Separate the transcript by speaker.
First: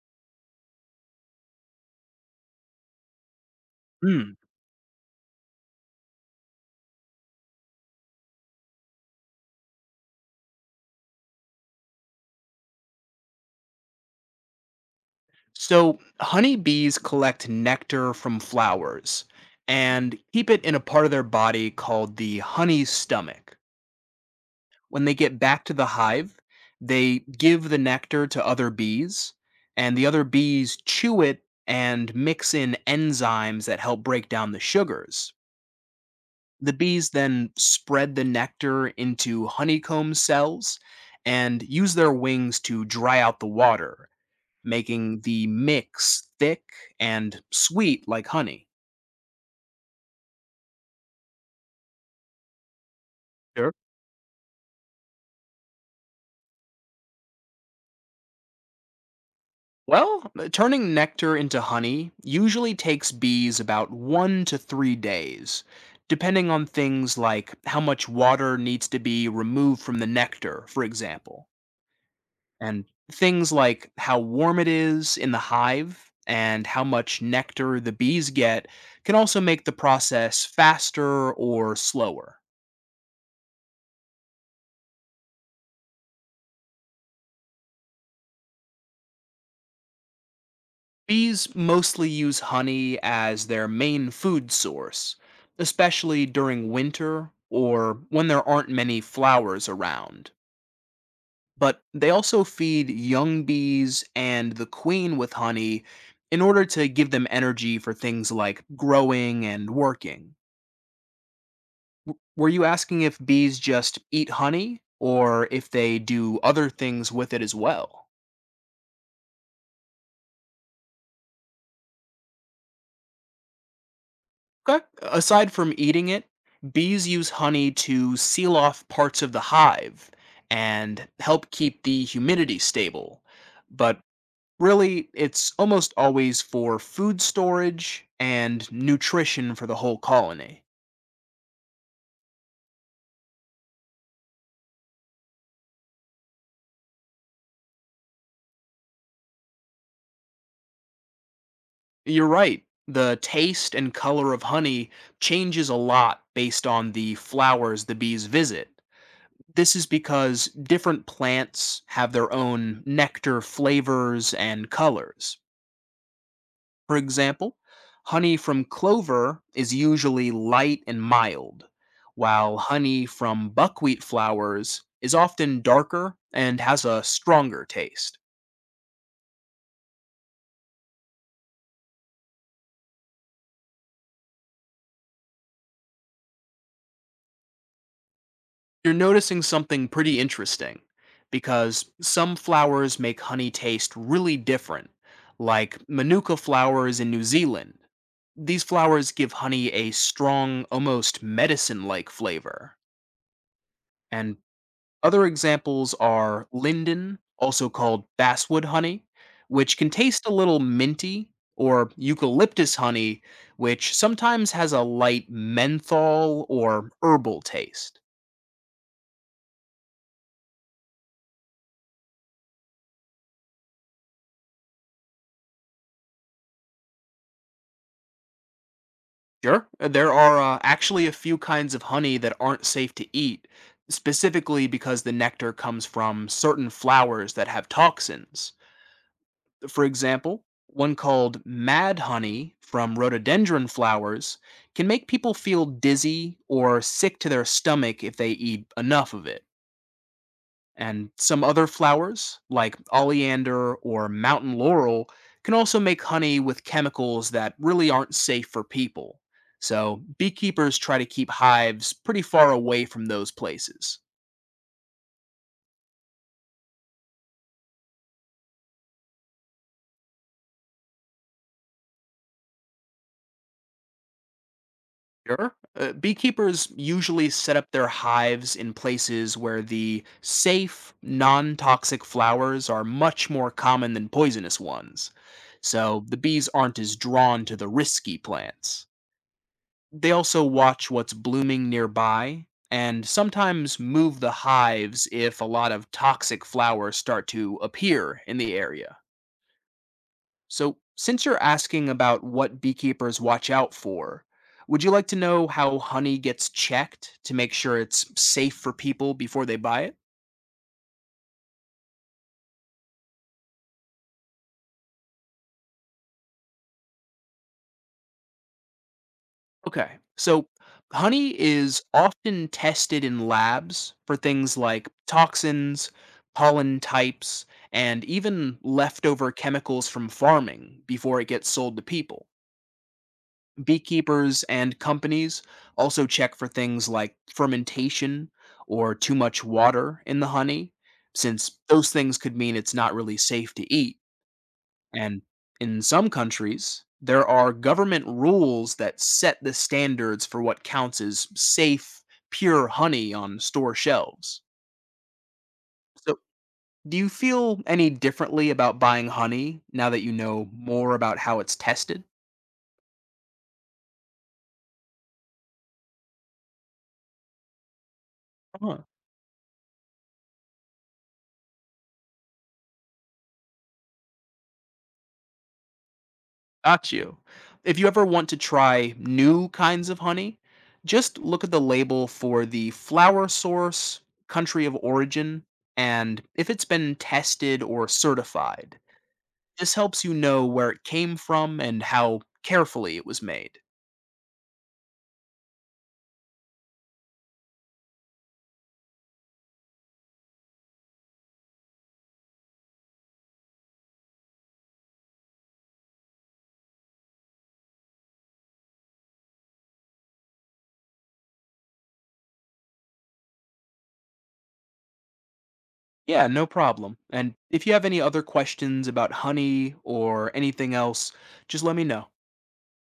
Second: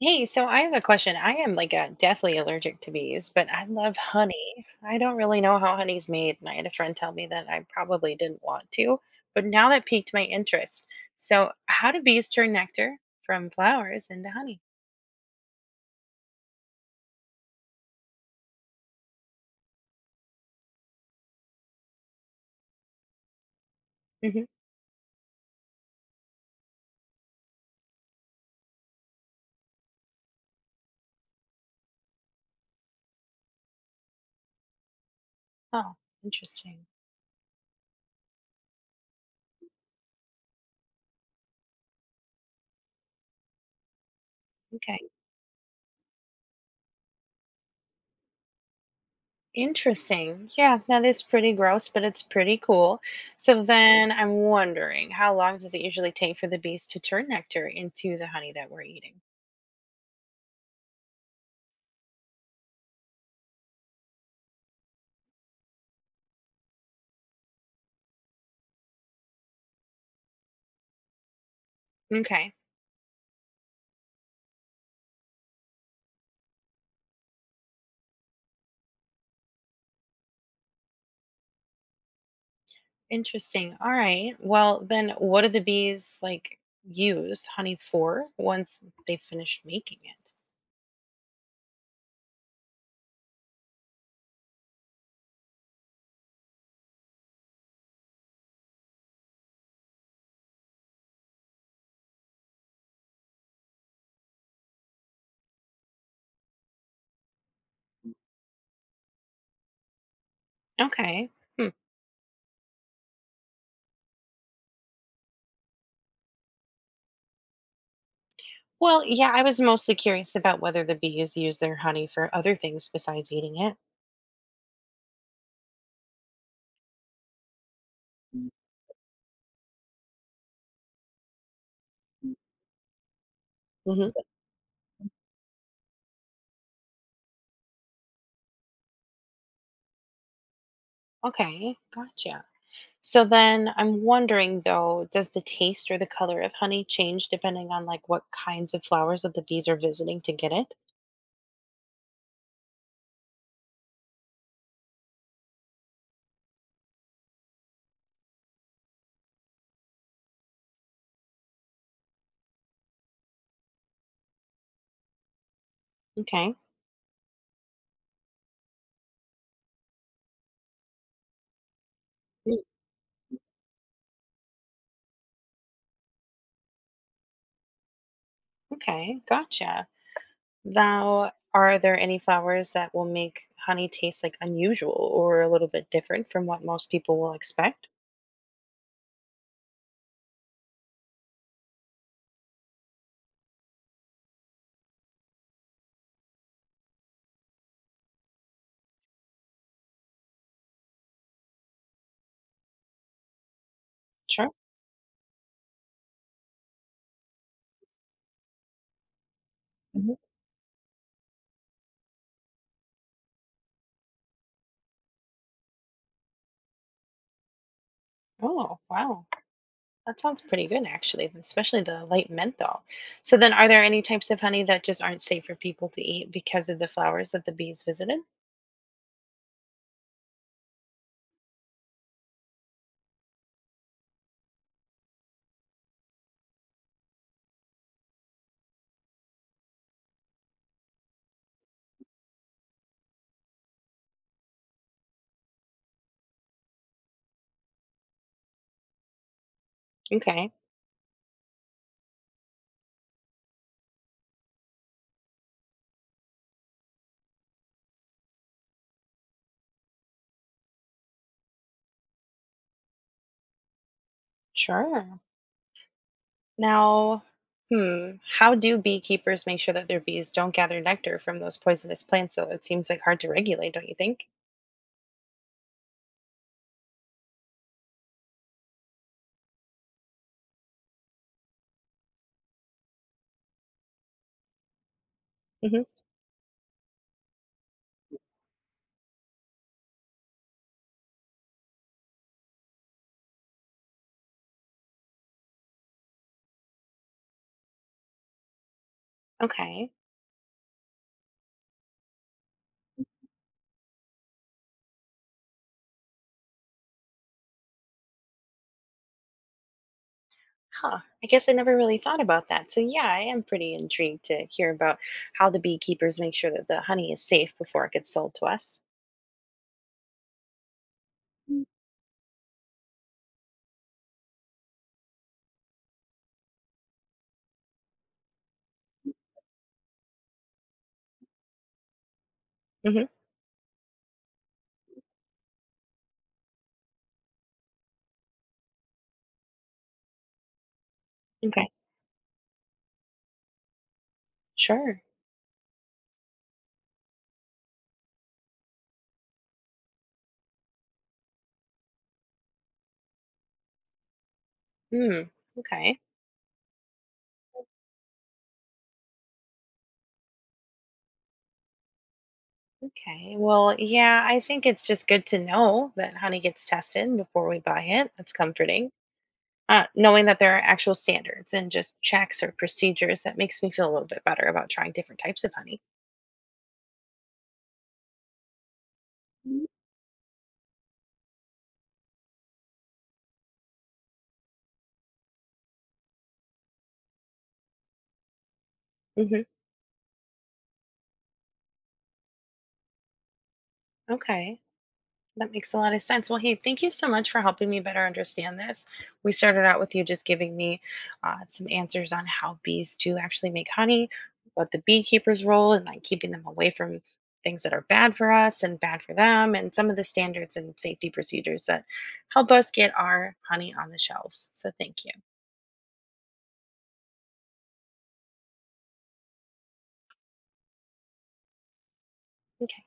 Speaker 1: Hey, so I have a question. I am like a deathly allergic to bees, but I love
Speaker 2: Mm.
Speaker 1: honey. I don't really know how honey's made, and I had a friend tell me that I probably didn't want to, but now that piqued my interest. So, how do bees turn nectar from flowers into honey?
Speaker 2: So, honeybees collect nectar from flowers and keep it in a part of their body called the honey stomach.
Speaker 1: Hmm.
Speaker 2: When they get back to the hive, they give the nectar to other bees, and the other bees chew it and mix in enzymes that help break down the sugars.
Speaker 1: Oh,
Speaker 2: The
Speaker 1: interesting.
Speaker 2: bees then spread the nectar into honeycomb cells and use their wings to dry out the water,
Speaker 1: Okay.
Speaker 2: making the mix thick and sweet like honey.
Speaker 1: Interesting. Yeah, that is pretty gross, but it's pretty cool. So
Speaker 2: Sure.
Speaker 1: then I'm wondering, how long does it usually take for the bees to turn nectar into the honey that we're eating?
Speaker 2: Well, turning nectar into honey usually takes bees about 1 to 3 days, depending on things like how much water needs to be removed from the nectar, for example,
Speaker 1: Okay.
Speaker 2: and things like how warm it is in the hive and how much nectar the bees get can also make the process faster or slower.
Speaker 1: Interesting. All right. Well, then what do the bees like use honey for once they finish making it?
Speaker 2: Bees mostly use honey as their main food source, especially during winter or when there aren't many flowers around. But they also feed young bees and the queen with honey in order to give them energy for things like growing and working.
Speaker 1: Okay. Hmm.
Speaker 2: Were you asking if bees just eat honey or if they do other things with it as well?
Speaker 1: Well, yeah, I was mostly curious about whether the bees use their honey for other things besides eating it.
Speaker 2: Okay. Aside from eating it, bees use honey to seal off parts of the hive and help keep the humidity stable. But
Speaker 1: Hmm.
Speaker 2: really, it's almost always for food storage and nutrition for the whole colony.
Speaker 1: Okay, gotcha. So then I'm wondering though, does the taste or the color of honey change depending on like what kinds of flowers that the bees are visiting to get it?
Speaker 2: You're right. The taste and color of honey changes a lot based on the flowers the bees visit. This is because different plants have their own nectar flavors and colors.
Speaker 1: Okay.
Speaker 2: For example, honey from clover is usually light and mild, while
Speaker 1: Mm.
Speaker 2: honey from buckwheat flowers is often darker and has a stronger taste.
Speaker 1: Okay, gotcha. Now, are there any flowers that will make honey taste like unusual or a little bit different from what most people will expect?
Speaker 2: You're noticing something pretty interesting because some flowers make honey taste really different, like manuka flowers in New Zealand. These flowers give honey a strong, almost medicine like flavor. And
Speaker 1: Sure.
Speaker 2: other examples are linden, also called basswood honey, which can
Speaker 1: Mhm.
Speaker 2: taste a little minty, or eucalyptus honey, which sometimes has a light menthol or herbal taste.
Speaker 1: Oh, wow. That sounds pretty good, actually, especially the light menthol. So, then are there any types of honey that just aren't safe for people to eat because of the flowers that the bees visited?
Speaker 2: Sure, there are actually a few kinds of honey that aren't safe to eat, specifically because the nectar comes from certain flowers that have toxins. For example, one called Mad Honey from rhododendron flowers can make people feel dizzy or sick to their stomach if they eat enough of it.
Speaker 1: Okay,
Speaker 2: And some other flowers, like oleander or mountain laurel, can also make honey with chemicals that really aren't safe for people. So, beekeepers try to keep hives pretty far away from those places.
Speaker 1: sure. Now, hmm, how do beekeepers make sure that their bees don't gather nectar from those poisonous plants, though? It seems like hard to regulate, don't you think?
Speaker 2: Sure. Beekeepers usually set up their hives in places where the safe, non toxic flowers are much more common than poisonous ones,
Speaker 1: Hmm.
Speaker 2: so the bees aren't as drawn to the risky plants. They also watch what's blooming nearby and sometimes move the hives if a lot of toxic flowers start to appear in the area.
Speaker 1: Okay.
Speaker 2: So, since you're asking about what beekeepers watch out for, would you like to know how honey gets checked to make sure it's safe for people before they buy it?
Speaker 1: Huh. I guess I never really thought about that. So, yeah, I am pretty intrigued to hear about how the beekeepers make sure that the honey is safe before it gets sold to us.
Speaker 2: Okay. So, honey is often tested in labs for things like toxins, pollen types, and even leftover chemicals from farming before it gets sold to people.
Speaker 1: Mm-hmm.
Speaker 2: Beekeepers and companies also check for things like fermentation or too much water in the honey, since
Speaker 1: Okay.
Speaker 2: those things could mean it's not really safe to eat.
Speaker 1: Sure.
Speaker 2: And in some countries, there are government rules that set the standards for what counts as safe, pure honey on store shelves.
Speaker 1: Hmm. Okay.
Speaker 2: So, do you feel any differently about buying honey now that you know more about how it's tested?
Speaker 1: Okay. Well, yeah, I think it's just good to know that honey gets tested before we buy it. That's
Speaker 2: Huh.
Speaker 1: comforting. Knowing that there are actual standards and just checks or procedures that makes me feel a little bit better about trying different types of honey.
Speaker 2: Got you. If you ever want to try new kinds of honey, just look at the label for the flower source, country of origin, and if it's been tested or certified.
Speaker 1: Hmm.
Speaker 2: This helps you know where it came from and how carefully it was made.
Speaker 1: Okay. That makes a lot of sense. Well, hey, thank you so much for helping me better understand this. We started out with you just giving me some answers on how bees do actually make honey, what the beekeeper's role, and like keeping them away from things that are bad for us and bad for them, and some of the standards and safety procedures that help us get our honey on the shelves. So, thank you.
Speaker 2: Yeah, no problem. And if you have any other questions about honey or anything else, just let me know.
Speaker 1: Okay.